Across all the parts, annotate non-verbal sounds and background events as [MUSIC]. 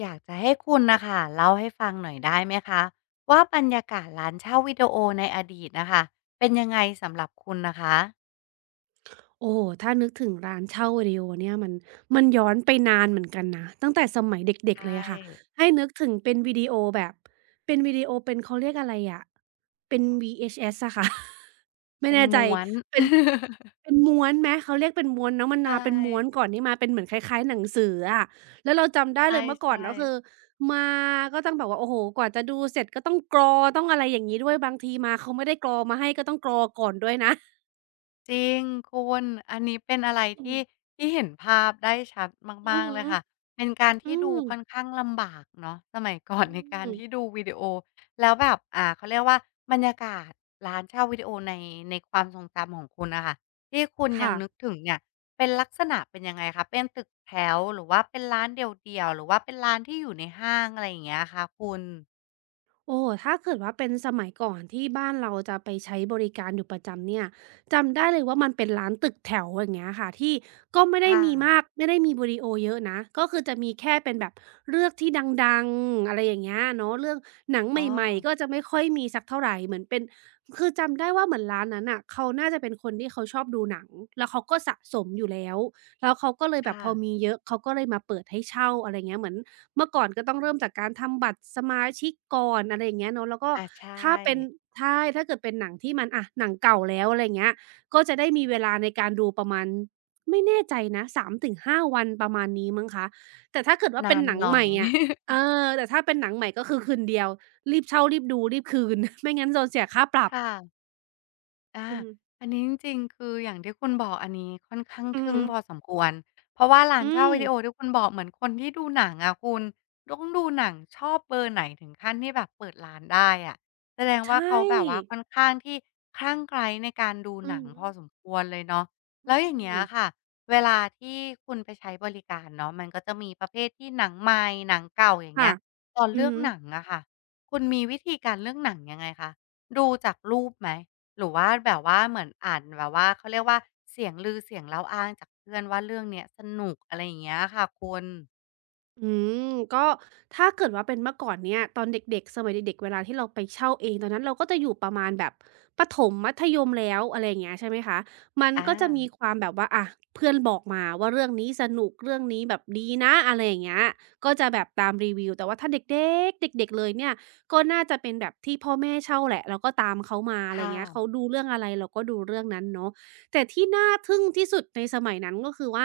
อยากจะให้คุณนะคะเล่าให้ฟังหน่อยได้ไหมคะว่าบรรยากาศร้านเช่าวิดีโอในอดีตนะคะเป็นยังไงสำหรับคุณนะคะโอ้โฮถ้านึกถึงร้านเช่าวิดีโอเนี่ยมันย้อนไปนานเหมือนกันนะตั้งแต่สมัยเด็กๆเลยใช่อะค่ะให้นึกถึงเป็นวิดีโอแบบเป็นวิดีโอเป็นเขาเรียกอะไรอะเป็น VHS อะค่ะ [LAUGHS] ไม่เป็นแน่ใจม้วน เป็น [LAUGHS] เป็นม้วนไหมเขาเรียกเป็นม้วนเนาะมันใชมาเป็นม้วน่ก่อนนี่มาเป็นเหมือนคล้ายๆหนังสืออะแล้วเราจำได้ใช่เลยเมื่อก่อใช่ นก็คือมาก็ต้องแบบว่าโอ้โฮกว่าจะดูเสร็จก็ต้องกรอต้องอะไรอย่างงี้ด้วยบางทีมาเขาไม่ได้กรอมาให้ก็ต้องกรอก่อนด้วยนะจริงคุณอันนี้เป็นอะไรอืมที่ที่เห็นภาพได้ชัดอืมาอกๆฮึ เลยค่ะเป็นการอืที่ดูมค่อนข้างลำบากเนาะสมัยก่อนอืในการมที่ดูวิดีโอแล้วแบบเขาเรียกว่าบรรยากาศร้านเช่าวิดีโอในความทรงจำของคุณน่ะค่ะที่คุณยังค่ะนึกถึงเนี่ยเป็นลักษณะเป็นยังไงคะเป็นตึกแถวหรือว่าเป็นร้านเดี่ยวๆหรือว่าเป็นร้านที่อยู่ในห้างอะไรอย่างเงี้ยคะคุณโอ้ถ้าเกิดว่าเป็นสมัยก่อนที่บ้านเราจะไปใช้บริการอยู่ประจำเนี่ยจำได้เลยว่ามันเป็นร้านตึกแถวอย่างเงี้ยค่ะที่ก็ไม่คได้มีมา่ะกไม่ได้มีวิดีโอเยอะนะก็คือจะมีแค่เป็นแบบเลือกที่ดังๆอะไรอย่างเงี้ยเนาะเรื่องหนังใอ๋อหม่ๆก็จะไม่ค่อยมีสักเท่าไรเหมือนเป็นคือจำได้ว่าเหมือนร้านนั้นน่ะเขาน่าจะเป็นคนที่เขาชอบดูหนังแล้วเขาก็สะสมอยู่แล้วแล้วเขาก็เลยแบบค่ะพอมีเยอะเขาก็เลยมาเปิดให้เช่าอะไรเงี้ยเหมือน เมื่อก่อนก็ต้องเริ่มจากการทำบัตรสมาชิกก่อนอะไรอย่างเงี้ยเนาะแล้วก็อาใช่ถ้าเป็นใช่ถ้าเกิดเป็นหนังที่มันอะหนังเก่าแล้วอะไรอย่างเงี้ยก็จะได้มีเวลาในการดูประมาณไม่แน่ใจนะ3-5วันประมาณนี้มั้งคะแต่ถ้าเกิดว่าเป็นานนหนังหน่ใหอย ม่อะเอ [LAUGHS] อแต่ถ้าเป็นหนังใหม่ก็คือคืนเดียวรีบเช่ารีบดูรีบคืน [LAUGHS] ไม่งั้นโดนเสียค่าปรับค่ะ อาอืมอันนี้จริงๆคืออย่างที่คุณบอกอันนี้ค่อนข้างอือทึ่งฮึพอสมควรเพราะว่าร้าอืนเช่ามวิดีโอที่คุณบอกเหมือนคนที่ดูหนังอะคุณต้องดูหนังชอบเบอร์ไหนถึงขั้นที่แบบเปิดร้านได้อะแสดงใชว่าเขา่แบบว่าค่อนข้างที่คลั่งไคล้ในการดูหอืนัองฮึพอสมควรเลยเนาะอืแล้วอย่างเงี้มยค่ะเวลาที่คุณไปใช้บริการเนาะมันก็จะมีประเภทที่หนังใหม่หนังเก่าอย่างค่ะเงี้ยตอนอืเลืออกฮึ หนังอะค่ะคุณมีวิธีการเลือกหนังยังไงคะดูจากรูปไหม หรือว่าแบบว่าเหมือนอ่านแบบว่าเขาเรียกว่าเสียงลือเสียงเล่าอ้างจากเพื่อนว่าเรื่องเนี้ยสนุกอะไรอย่างเงี้ยค่ะคุณอืมก็ถ้าเกิดว่าเป็นเมื่อก่อนเนี่ยตอนเด็กๆสมัยเด็กๆเวลาที่เราไปเช่าเองตอนนั้นเราก็จะอยู่ประมาณแบบประถมมัธยมแล้วอะไรอย่างเงี้ยใช่ไหมคะมันก็จะมีอาความแบบว่าอะเพื่อนบอกมาว่าเรื่องนี้สนุกเรื่องนี้แบบดีนะอะไรอย่างเงี้ยก็จะแบบตามรีวิวแต่ว่าถ้าเด็กๆเด็กๆเลยเนี่ยก็น่าจะเป็นแบบที่พ่อแม่เช่าแหละเราก็ตามเขามาอะคไรอย่างเงี้ยเขา่ะดูเรื่องอะไรเราก็ดูเรื่องนั้นเนาะแต่ที่น่าทึ่งที่สุดในสมัยนั้นก็คือว่า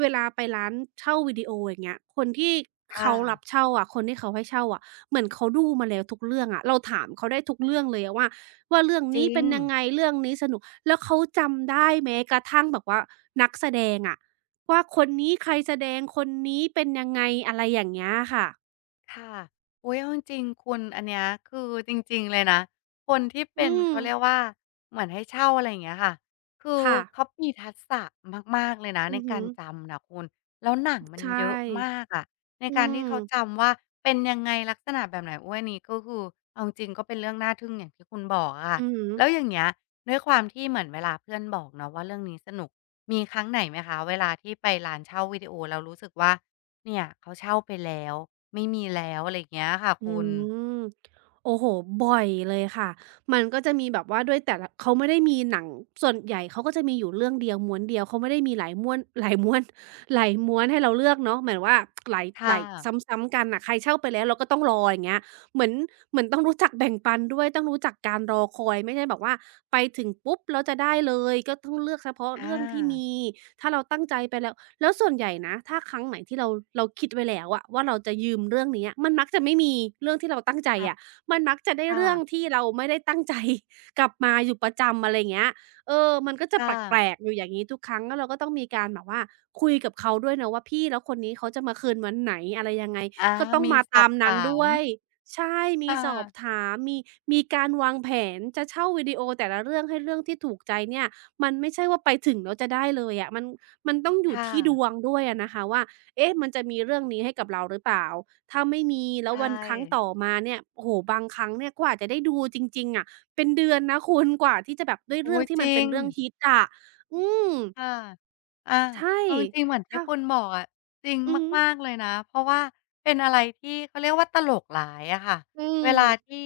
เวลาไปร้านเช่าวิดีโออย่างเงี้ยคนที่ค่ะเขารับเช่าอะคนที่เขาให้เช่าอะเหมือนเขาดูมาแล้วทุกเรื่องอะเราถามเขาได้ทุกเรื่องเลยอะว่าเรื่องจรินี้ง เป็นยังไงเรื่องนี้สนุกแล้วเขาจำได้แม้กระทั่งแบบว่านักแสดงอะว่าคนนี้ใครแสดงคนนี้เป็นยังไงอะไรอย่างเงี้ยค่ะค่ะโอุ๊ยเอาจริงๆคุณอันเนี้ยคือจริงๆ เลยนะ คนที่เป็อืนมเขาเรียกว่าเหมือนให้เช่าอะไรอย่างเงี้ยค่ะคือค่ะเขามีทักษะมากๆ เลยนะอืในอฮึการจำน่ะคุณแล้วหนังมันใชเยอะ่มากอะในอืการที่มเขาจำว่าเป็นยังไงลักษณะแบบไหนโอุ๊ยอันนี้ก็คือเอาจริงๆก็เป็นเรื่องน่าทึ่งอย่างที่คุณบอกอะค่ะอือฮึ แล้วอย่างเงี้ยด้วยความที่เหมือนเวลาเพื่อนบอกเนาะว่าเรื่องนี้สนุกมีครั้งไหนไหมคะเวลาที่ไปร้านเช่าวิดีโอแล้วรู้สึกว่า เนี่ยเขาเช่าไปแล้วไม่มีแล้วอะไรอย่างเงี้ยค่ะอืคุณ มโอ้โฮบ่อยเลยค่ะ มันก็จะมีแบบว่าด้วยแต่ละเขาไม่ได้มีหนังส่วนใหญ่เขาก็จะมีอยู่เรื่องเดียวม้วนเดียวเขาไม่ได้มีหลายม่วน [LAUGHS] หลายม้วนให้เราเลือกเนาะหมายว่าหลายหค่ะลายซ้ำๆกันน่ะใครเช่าไปแล้วเราก็ต้องรออย่างเงี้ย เหมือนเหมือนต้องรู้จักแบ่งปันด้วยต้องรู้จักการรอคอยไม่ใช่แบบว่าไปถึงปุ๊บแล้วจะได้เลยก็ต้องเลือกเฉพาะอาเรื่องที่มีถ้าเราตั้งใจไปแล้วแล้วส่วนใหญ่นะถ้าครั้งไหนที่เราคิดไว้แล้วอะว่าเราจะยืมเรื่องเนี้ยมันมักจะไม่มีเรื่องที่เราตั้งใจอัพอะมันมักจะได้ค่ะ เรื่องที่เราไม่ได้ตั้งใจกลับมาอยู่ประจำอะไรอย่างเงี้ยเออมันก็จะค่แปละกๆอยู่อย่างงี้ทุกครั้งแล้วเราก็ต้องมีการแบบว่าคุยกับเขาด้วยนะว่าพี่แล้วคนนี้เขาจะมาคืนวันไหนอะไรยังไงอาก็ต้องมีมาสอตาบมนั้นถาด้ม วย ใช่ มีค่สอบะ ถาม มีมีการวางแผน จะเช่าวิดีโอแต่ละเรื่องให้เรื่องที่ถูกใจเนี่ยมันไม่ใช่ว่าไปถึงแล้วจะได้เลยอะมันต้องอยู่ค่ะที่ดวงด้วยอะนะคะว่าเอ๊ะมันจะมีเรื่องนี้ให้กับเราหรือเปล่าถ้าไม่มีแล้วใช่วันครั้งต่อมาเนี่ยโอ้โฮบางครั้งเนี่ยกว่าจะได้ดูจริงๆอะเป็นเดือนนะคุณกว่าที่จะแบบด้วยเรื่อุ๊องยที่จมันริเป็นง เรื่องฮิตอะอืมค่ะอาใช่เอาจริงๆเหมือนที่ถ้าคุณบอกอะจริงอือฮึมากๆเลยนะเพราะว่าเป็นอะไรที่เขาเรียกว่าตลกร้ายอะค่ะอืเวมลาที่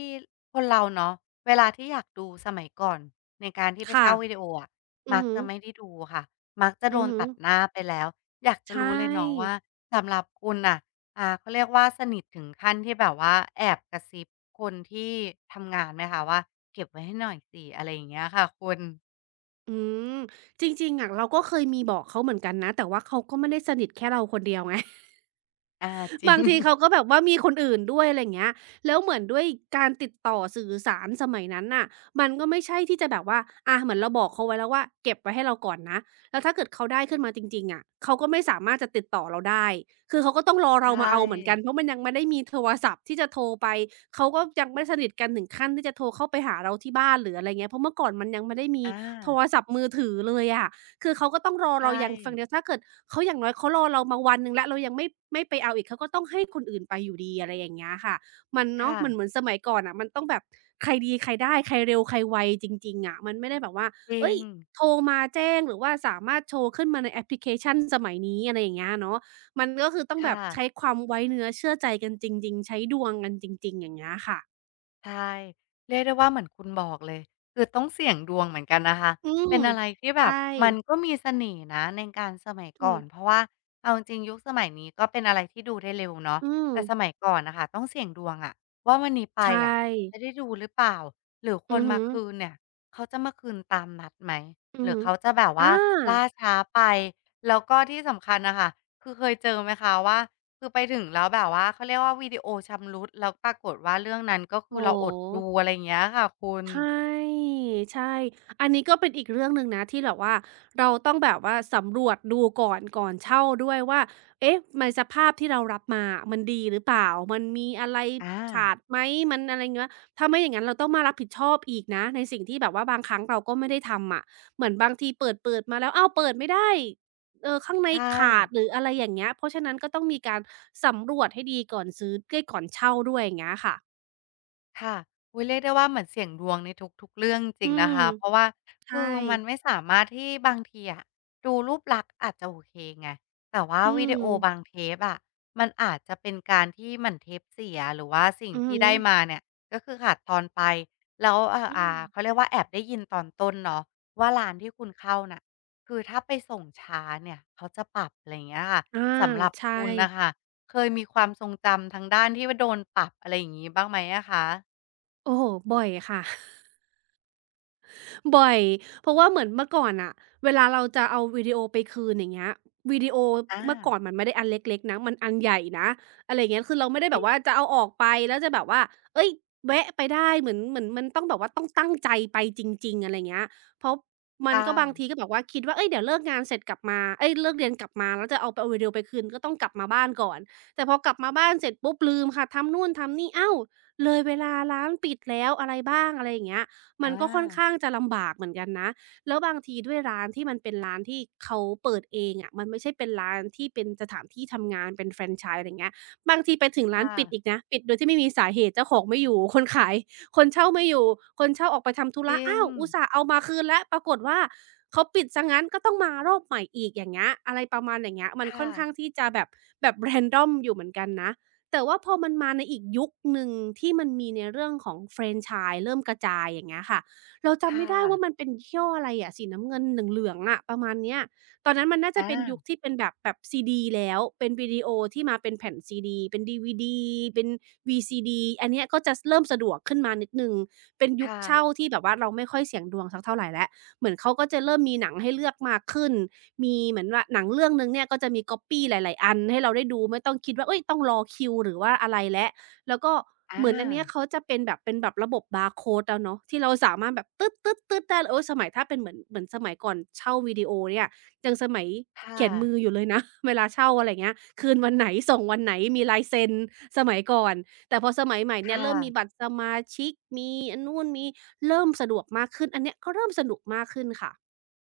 คนเราเนาะเวลาที่อยากดูสมัยก่อนในการที่ไปค่ะเช่าวิดีโออะอืมัอกฮึจะไม่ได้ดูค่ะมักจะโดอือนฮึตัดหน้าไปแล้วอยากจะใช่ รู้เลยเนาะว่าสำหรับคุณน่ะเขาเรียกว่าสนิทถึงขั้นที่แบบว่าแอบกระซิบคนที่ทำงานไหมคะว่าเก็บไว้ให้หน่อยสิอะไรอย่างเงี้ยค่ะคุณอืมจริงๆอะเราก็เคยมีบอกเขาเหมือนกันนะแต่ว่าเขาก็ไม่ได้สนิทแค่เราคนเดียวไง อาจ [LAUGHS] ริบางงทีเขาก็แบบว่ามีคนอื่นด้วยอะไรอย่างเงี้ยแล้วเหมือนด้วยการติดต่อสื่อสารสมัยนั้นน่ะมันก็ไม่ใช่ที่จะแบบว่าอาเหมือนเราบอกเขาไว้แล้วว่าเก็บไว้ให้เราก่อนนะแล้วถ้าเกิดเขาได้ขึ้นมาจริงๆอะเขาก็ไม่สามารถจะติดต่อเราได้คือเขาก็ต้องรอใชเรามา่ เอาเหมือนกันเพราะมันยังไม่ได้มีโทรศัพท์ที่จะโทรไปเขาก็ยังไม่สนิทกันถึงขั้นที่จะโทรเข้าไปหาเราที่บ้านหรืออะไรเงี้ยเพราะเมื่อก่อนมันยังไม่ได้มีอาโทรศัพท์มือถือเลยอะ คือเขาก็ต้องรอเราใช่อย่างฝั่งเดียวถ้าเกิดเขาอย่างน้อยเขารอเรามาวันหนึ่งแล้วเรายังไม่ไปเอาอีกเขาก็ต้องให้คนอื่นไปอยู่ดีอะไรอย่างเงี้ยค่ะมันเนาะค่ะมันเหมือนสมัยก่อนน่ะมันต้องแบบใครดีใครได้ใครเร็วใครไวจริงๆอะมันไม่ได้แบบว่าจริเฮ้งยโทรมาแจ้งหรือว่าสามารถโชว์ขึ้นมาในแอปพลิเคชันสมัยนี้อะไรอย่างเงี้ยเนาะมันก็คือต้องแบค่ะบใช้ความไว้เนื้อเชื่อใจกันจริงๆใช้ดวงกันจริงๆอย่างเงี้ยค่ะใช่เรียกได้ว่าเหมือนคุณบอกเลยคือต้องเสี่ยงดวงเหมือนกันนะคะอืมเป็นอะไรที่แบใช่บมันก็มีเสน่ห์นะในการสมัยอืก่อมนเพราะว่าเอาจริงๆยุคสมัยนี้ก็เป็นอะไรที่ดูได้เร็วเนาะอืมแต่สมัยก่อนน่ะค่ะต้องเสี่ยงดวงอะว่าวันนี้ไปใชอะจะ่ได้ดูหรือเปล่าหรือคอืนอมาฮึ คืนเนี่ยเขาจะมาคืนตามนัดไหมอืหอรือฮึเขาจะแบบอาว่าล่าช้าไปแล้วก็ที่สำคัญน่ะค่ะคือเคยเจอไหมคะว่า คือไปถึงแล้วแบบว่าเขาเรียกว่าวิดีโอชำรุดแล้วปรากฏว่าเรื่องนั้นก็คืโอ้อโฮเราอดดูอะไรอย่างเงี้ยค่ะคุณใช่ใช่อันนี้ก็เป็นอีกเรื่องหนึ่งนะที่แบบว่าเราต้องแบบว่าสำรวจดูก่อนก่อนเช่าด้วยว่าเอ๊ะมันสภาพที่เรารับมาอะมันดีหรือเปล่ามันมีอะไรอาขาดไหมมันอะไรเงี้ยถ้าไม่อย่างงั้นเราต้องมารับผิดชอบอีกนะในสิ่งที่แบบว่าบางครั้งเราก็ไม่ได้ทำอะเหมือนบางทีเปิดเปิดมาแล้วอ้าวเปิดไม่ได้ข้างในใช่ ขาดหรืออะไรอย่างเงี้ยเพราะฉะนั้นก็ต้องมีการสำรวจให้ดีก่อนซื้อเอ๊ยก่อนเช่าด้วยอย่างเงี้ยค่ะ ค่ะอุ๊ยเรียกได้ว่าเหมือนเสี่ยงดวงในทุกๆเรื่องจอืริงๆนะมคะเพราะว่าใช่คือมันไม่สามารถที่บางทีอะดูรูปลักษณ์อาจจะโอเคไงแต่ว่าอืวิดีโอบางมเทปอะมันอาจจะเป็นการที่เหมือนเทปเสียหรือว่าสิ่งอือที่ฮึได้มาเนี่ยก็คือขาดตอนไปแล้วอืมเขาเรียกว่าแอบได้ยินตอนต้นเนาะว่าร้านที่คุณเข้าน่ะคือถ้าไปส่งช้าเนี่ยเขาจะปรับอะไรอย่างเงี้ยค่ะอาสำหรับใช่คุณน่ะค่ะเคยมีความทรงจำทางด้านที่ว่าโดนปรับอะไรอย่างงี้บ้างไหมอะคะ โอ้โฮบ่อยค่ะ บ่อยเพราะว่าเหมือนเมื่อก่อนอะเวลาเราจะเอาวิดีโอไปคืนอย่างเงี้ยวิดีโอเมื่อก่ออานมันไม่ได้อันเล็กๆนะมันอันใหญ่นะอะไรอย่างเงี้ยคือเราไม่ได้จแบริบว่างจะเอาออกไปแล้วจะแบบว่าเฮ้ยแวะไปได้เหมือนมันต้องแบบว่าต้องตั้งใจไปจริงๆอะไรเงี้ยเพราะมันค่ก็บางทีะก็แบบว่าคิดว่าเฮ้ยเดี๋ยวเลิกงานเสร็จกลับมาเฮ้ยเลิกเรียนกลับมาแล้วจะเอาไปเอาวิดีโอไปคืนก็ต้องกลับมาบ้านก่อนแต่พอกลับมาบ้านเสร็จปุ๊บลืมค่ะทำนู่นทำนี่อ้าวเลยเวลาร้านปิดแล้วอะไรบ้างอะไรอย่างเงี้ย มันอาก็ค่อนข้างจะลำบากเหมือนกันนะ แล้วบางทีด้วยร้านที่มันเป็นร้านที่เขาเปิดเองอะมันไม่ใช่เป็นร้านที่เป็นสถานที่ทำงานเป็นแฟรนไชส์อะไรเงี้ยบางทีไปถึงร้านค่ะปิดอีกนะ ปิดโดยที่ไม่มีสาเหตุเจ้าของไม่อยู่ คนขาย [LAUGHS] คนเช่าไม่อยู่ คนเช่าออกไปทำธุจระริงอ้าว อุตส่าห์เอามาคืนแล้ว ปรากฏว่าเขาปิดเสียงั้นก็ต้องมารอบใหม่อีกอย่างเงี้ยอะไรประมาณอย่างเงี้ยมันค่ค่ะอนข้างที่จะแบบ random อยู่เหมือนกันนะ แต่ว่าพอมันมาในอีกยุคหนึ่งที่มันมีในเรื่องของแฟรนไชส์เริ่มกระจายอย่างเงี้ยค่ะเราจำไม่ค่ะได้ว่ามันเป็นยี่ห้ออะไรอะสีน้ำเงินเหลืองๆอะประมาณเนี้ยตอนนั้นมันน่าจะอาเป็นยุคที่เป็นแบบซีดีแล้วเป็นวิดีโอที่มาเป็นแผ่นซีดีเป็นดีวีดีเป็นวีซีดีอันเนี้ยก็จะสเริ่มสะดวกขึ้นมานิดหนึ่งเป็นยุคค่ะเช่าที่แบบว่าเราไม่ค่อยเสี่ยงดวงสักเท่าไรแล้วเหมือนเขาก็จะเริ่มมีหนังให้เลือกมากขึ้น มีเหมือนว่าหนังเรื่องหนึ่งเนี่ยก็จะมีก๊อบปี้หลายๆอันให้เราได้ดูไม่ต้องคิดว่าเฮ้ยต้องรอคิวหรือว่าอะไรแล้วแล้วก็อเหมือนอันเนี้ยาเขาจะเป็นแบบระบบบาร์โคดแล้วเนาะที่เราสามารถแบบตึ๊ดๆๆได้โอ๊ยสมัยถ้าเป็นเหมือนสมัยก่อนเช่าวิดีโอเนี่ยยังสมัยค่ะเขียนมืออยู่เลยนะ [LAUGHS] เวลาเช่าอะไรอย่างเงี้ยคืนวันไหนส่งวันไหนมีลายเซ็นสมัยก่อนแต่พอสมัยใหม่เนี่ยค่ะ เริ่มมีบัตรสมาชิกมีอันนู่นมีเริ่มสะดวกมากขึ้นอันเนี้ยก็เริ่มสนุกมากขึ้นค่ะ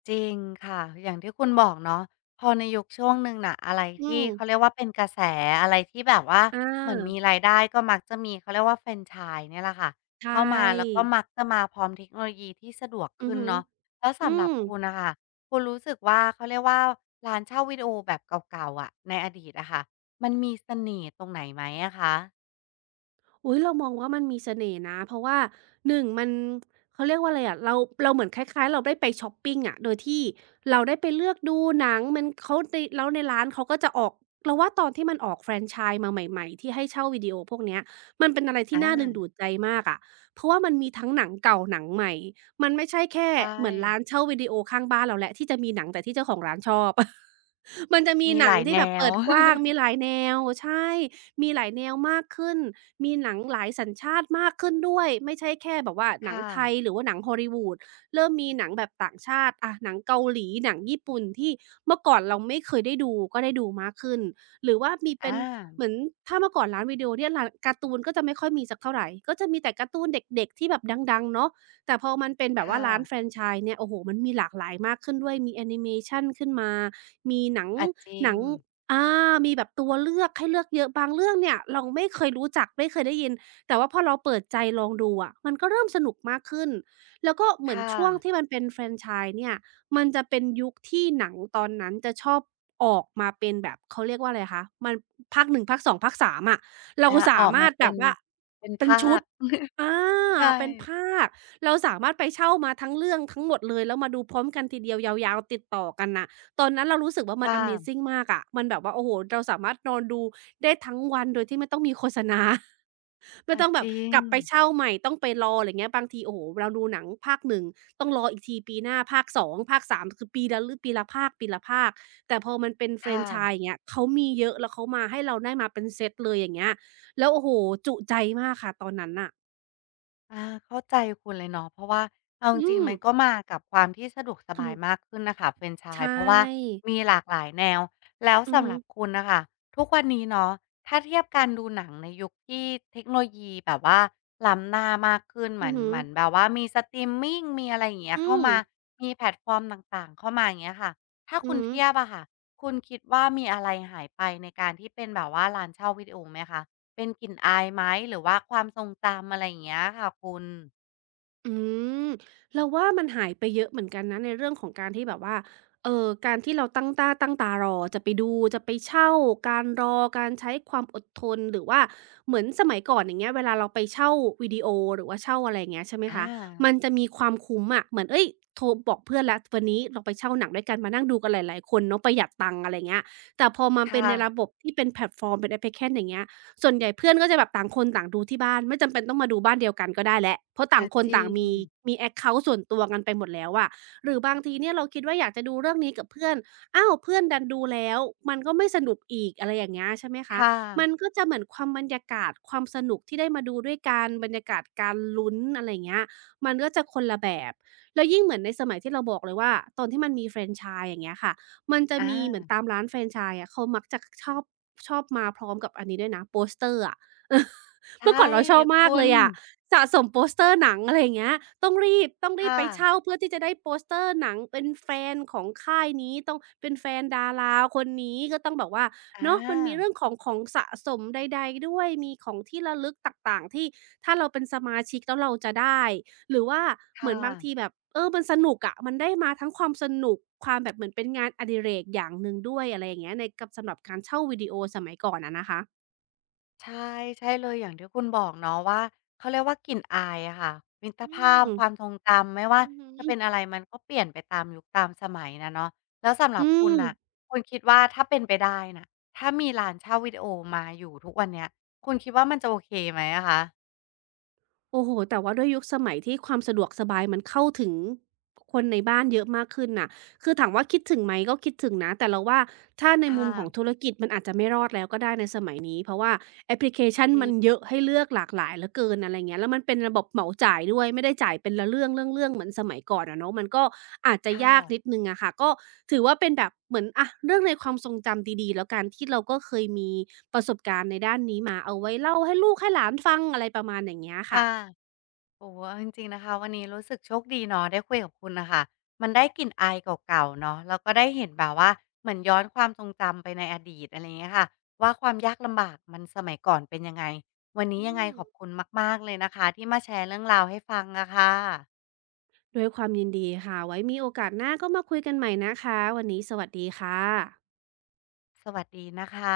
จริงค่ะอย่างที่คุณบอกเนาะพอในยุคช่วงหนึ่งน่ะอะไรอืที่มเขาเรียกว่าเป็นกระแสอะไรที่แบบว่าอเหมือนมีา รายได้ก็มักจะมีเขาเรียกว่าแฟรนไชส์เนี่ยแหละค่ะใชเข้ามาแล้วก็่มักจะมาพร้อมเทคโนโลยีที่สะดวกอือขึ้นฮึเนาะแล้วอืสำหรับม คุณน่ะค่ะคุณรู้สึกว่าเขาเรียกว่าร้านเช่าวิดีโอแบบเก่าๆอะในอดีตอะค่ะมันมีเสน่ห์ตรงไหนไหมอะคะอุ๊ยเรามองว่ามันมีเสน่ห์นะเพราะว่าหนึ่งมันเขาเรียกว่าอะไรอะเราเราเหมือนคล้ายๆเราได้ไปช็อปปิงอะโดยที่เราได้ไปเลือกดูหนังมันเขาในแล้วในร้านเขาก็จะออกเราว่าตอนที่มันออกแฟรนไชส์มาใหม่ๆที่ให้เช่าวิดีโอพวกเนี้ยมันเป็นอะไรที่อาน่าดึงดูดใจมากอะเพราะว่ามันมีทั้งหนังเก่าหนังใหม่มันไม่ใช่แค่ใช่เหมือนร้านเช่าวิดีโอข้างบ้านเราแล้วที่จะมีหนังแต่ที่เจ้าของร้านชอบ [LAUGHS] มันจะมีมีหหนังลายที่แนแบบว เปิดกว้างมีห [LAUGHS] ลายแนวใช่ มีหลายแนวมากขึ้นมีหนังหลายสัญชาติมากขึ้นด้วยไม่ใช่แค่แบบว่าหนังค่ะไทยหรือว่าหนัง Hollywood เริ่มมีหนังแบบต่างชาติอะหนังเกาหลีหนังญี่ปุ่นที่เมื่อก่อนเราไม่เคยได้ดูก็ได้ดูมากขึ้นหรือว่ามีอเป็นเหามือนถ้าเมื่อก่อนร้านวิดีโอเนี่ยร้านการ์ตูนก็จะไม่ค่อยมีสักเท่าไรก็จะมีแต่การ์ตูนเด็กๆที่แบบดังๆเนาะแต่พอมันเป็นแบบว่าค่ะร้านแฟรนไชส์เนี่ยโอ้โฮมันมีหลากหลายมากขึ้นด้วยมีแอนิเมชันขึ้นมามีหนังอาจริหงนัง อามีแบบตัวเลือกให้เลือกเยอะบางเรื่องเนี่ยเราไม่เคยรู้จักไม่เคยได้ยินแต่ว่าพอเราเปิดใจลองดูอะมันก็เริ่มสนุกมากขึ้นแล้วก็เหมือนค่ะ ช่วงที่มันเป็นแฟรนไชส์เนี่ยมันจะเป็นยุคที่หนังตอนนั้นจะชอบออกมาเป็นแบบเขาเรียกว่าอะไรคะมันภาค1ภาค2ภาค3อะเราอาอสาอกมามารถแบเป็นบว่าเป็นเป็นภาชุดคอาใช่เป็นภาคเราสามารถไปเช่ามาทั้งเรื่องทั้งหมดเลยแล้วมาดูพร้อมกันทีเดียวยาวๆติดต่อกันน่ะ ตอนนั้นเรารู้สึกว่ามัน ค่ะ Amazing มากอะมันแบบว่าโอ้โฮเราสามารถนอนดูได้ทั้งวันโดยที่ไม่ต้องมีโฆษณา [LAUGHS] ไม่อาต้องแบจบริงกลับไปเช่าใหม่ ต้องไปรออะไรเงี้ยบางทีโอ้โฮเราดูหนังภาคหนึ่งต้องรออีกทีปีหน้าภาคสองภาคสามคือปีละภาคปีละภาค แต่พอมันเป็นแฟรค่ะ นไชส์อย่างเงี้ยเขามีเยอะแล้วเขามาให้เราได้มาเป็นเซตเลยอย่างเงี้ยแล้วโอ้โฮจุใจมากค่ะตอนนั้นน่ะอ่าเข้าใจคุณเลยเนาะเพราะว่าเอาจอืริงมๆมันก็มากับความที่สะดวกสอืบายอมากขึ้นนะคะเฟรนไชใชส์เพราะว่า่มีหลากหลายแนวแล้วอือสำฮึหรับคุณนะคะทุกวันนี้เนาะถ้าเทียบการดูหนังในยุคที่เทคโนโลยีแบบว่าล้ำหน้ามากขึ้นเหอืมืออนฮึเหมือนแบบว่ามีสตรีมมิงมีอะไรอย่างเงี้ยอืเข้ามมามีแพลตฟอร์มต่างๆเข้ามาอย่างเงี้ยค่ะถ้าอืคุอณฮึ เทียบอะค่ะคุณคิดว่ามีอะไรหายไปในการที่เป็นแบบว่าร้านเช่าวิดีโอไหมคะ เป็นกลิ่นอายไหมหรือว่าความทรงจำอะไรอย่างเงี้ยค่ะคุณอืมเราว่ามันหายไปเยอะเหมือนกันนะในเรื่องของการที่แบบว่าการที่เราตั้งตารอจะไปดูจะไปเช่าการรอการใช้ความอดทนหรือว่าเหมือนสมัยก่อนอย่างเงี้ยเวลาเราไปเช่าวิดีโอหรือว่าเช่าอะไรอย่างเงี้ยใช่ไหมอคะมัานจะมีความคุ้มอะเหมือนเฮ้ยโทรบอกเพื่อนแล้ววันนี้เราไปเช่าหนังด้วยกันมานั่งดูกันหลายๆคนเนาะประหยัดตังค์อะไรเงี้ยแต่พอมาเป็นค่ะในระบบที่เป็นแพลตฟอร์มเป็นแอปพลิเคชันอย่างเงี้ย ส่วนใหญ่เพื่อนก็จะแบบต่างคนต่างดูที่บ้านไม่จำเป็นต้องมาดูบ้านเดียวกันก็ได้แล้วเพราะต่าอางคนจริต่างงมีแอ็กเคานต์ส่วนตัวกันไปหมดแล้วอะหรือบางทีเนี่ยเราคิดว่าอยากจะดูเรื่องนี้กับเพื่อนอ้าวเพื่อนดันดูแล้วมันก็ไม่สนุกอีกอะไรอย่างเงี้ยใช่ไหมคะค่ะมันก็จะเหมือนความบรรยากาศความสนุกที่ได้มาดูด้วยกันบรรยากาศการลุ้นอะไรอย่างเงี้ยมันก็จะคนละแบบแล้วยิ่งเหมือนในสมัยที่เราบอกเลยว่าตอนที่มันมีแฟรนไชส์อย่างเงี้ยค่ะมันจะอามีเหมือนตามร้านแฟรนไชส์อะเขามักจะชอบมาพร้อมกับอันนี้ด้วยนะโปสเตอร์อะ [LAUGHS] เมื่อใช่ก่อนเราชอบมาคุกเลณยอะสะสมโปสเตอร์หนังอะไรอย่างเงี้ยต้องรีบค่ะไปเช่าเพื่อที่จะได้โปสเตอร์หนังเป็นแฟนของค่ายนี้ต้องเป็นแฟนดาราคนนี้ก็ต้องแบบว่าอาเนาะมันมีเรื่องของของสะสมใดๆด้วยมีของที่ระลึกต่างๆที่ถ้าเราเป็นสมาชิกแล้วเราจะได้ หรือว่าเหค่ะมือนบางทีแบบเออมันสนุกอะมันได้มาทั้งความสนุกความแบบเหมือนเป็นงานอดิเรกอย่างหนึ่งด้วยอะไรอย่างเงี้ยในกับสำหรับการเช่าวิดีโอสมัยก่อนอะนะคะใช่ใช่เลยอย่างที่คุณบอกเนาะว่าเขาเรียกว่ากลิ่นอายอะค่ะมิตรอืภาพมความทรงจำไม่ว่าอือฮึจะเป็นอะไรมันก็เปลี่ยนไปตามยุคตามสมัยนะเนาะแล้วสำหรัอืบคุม ณน่ะคุณคิดว่าถ้าเป็นไปได้น่ะถ้ามีร้านเช่าวิดีโอมาอยู่ทุกวันเนี้ยคุณคิดว่ามันจะโอเคไหมอะคะ โอ้โฮแต่ว่าด้วยยุคสมัยที่ความสะดวกสบายมันเข้าถึงคนในบ้านเยอะมากขึ้นน่ะคือถามว่าคิดถึงไหมก็คิดถึงนะแต่เราว่าถ้าในมุค่ะมของธุรกิจมันอาจจะไม่รอดแล้วก็ได้ในสมัยนี้เพราะว่าแอปพลิเคชันจริมันเยงอะให้เลือกหลากหลายเหลือเกินอะไรเงี้ยแล้วมันเป็นระบบเหมาจ่ายด้วยไม่ได้จ่ายเป็นละเรื่องๆเหมือนสมัยก่อนอะเนาะมันก็อาจจะค่ะยากนิดหนึ่งอะค่ะก็ถือว่าเป็นแบบเหมือนอะเรื่องในความทรงจำดีๆแล้วกันที่เราก็เคยมีประสบการณ์ในด้านนี้มาเอาไว้เล่าให้ลูกให้หลานฟังอะไรประมาณอย่างเงี้ยค่ะ ค่ะโอ้โฮเอาจริงๆนะคะวันนี้รู้สึกโชคดีเนาะได้คุยกับคุณน่ะค่ะมันได้กลิ่นอายเก่าๆเนาะแล้วก็ได้เห็นแบบว่าเหมือนย้อนความทรงจำไปในอดีตอะไรอย่างเงี้ยค่ะว่าความยากลำบากมันสมัยก่อนเป็นยังไงวันนี้อืยังไงมขอบคุณมากๆเลยนะคะที่มาแชร์เรื่องราวให้ฟังอะค่ะด้วยความยินดีค่ะ ไว้มีโอกาสหน้าก็มาคุยกันใหม่นะคะ วันนี้สวัสดีค่ะสวัสดีนะคะ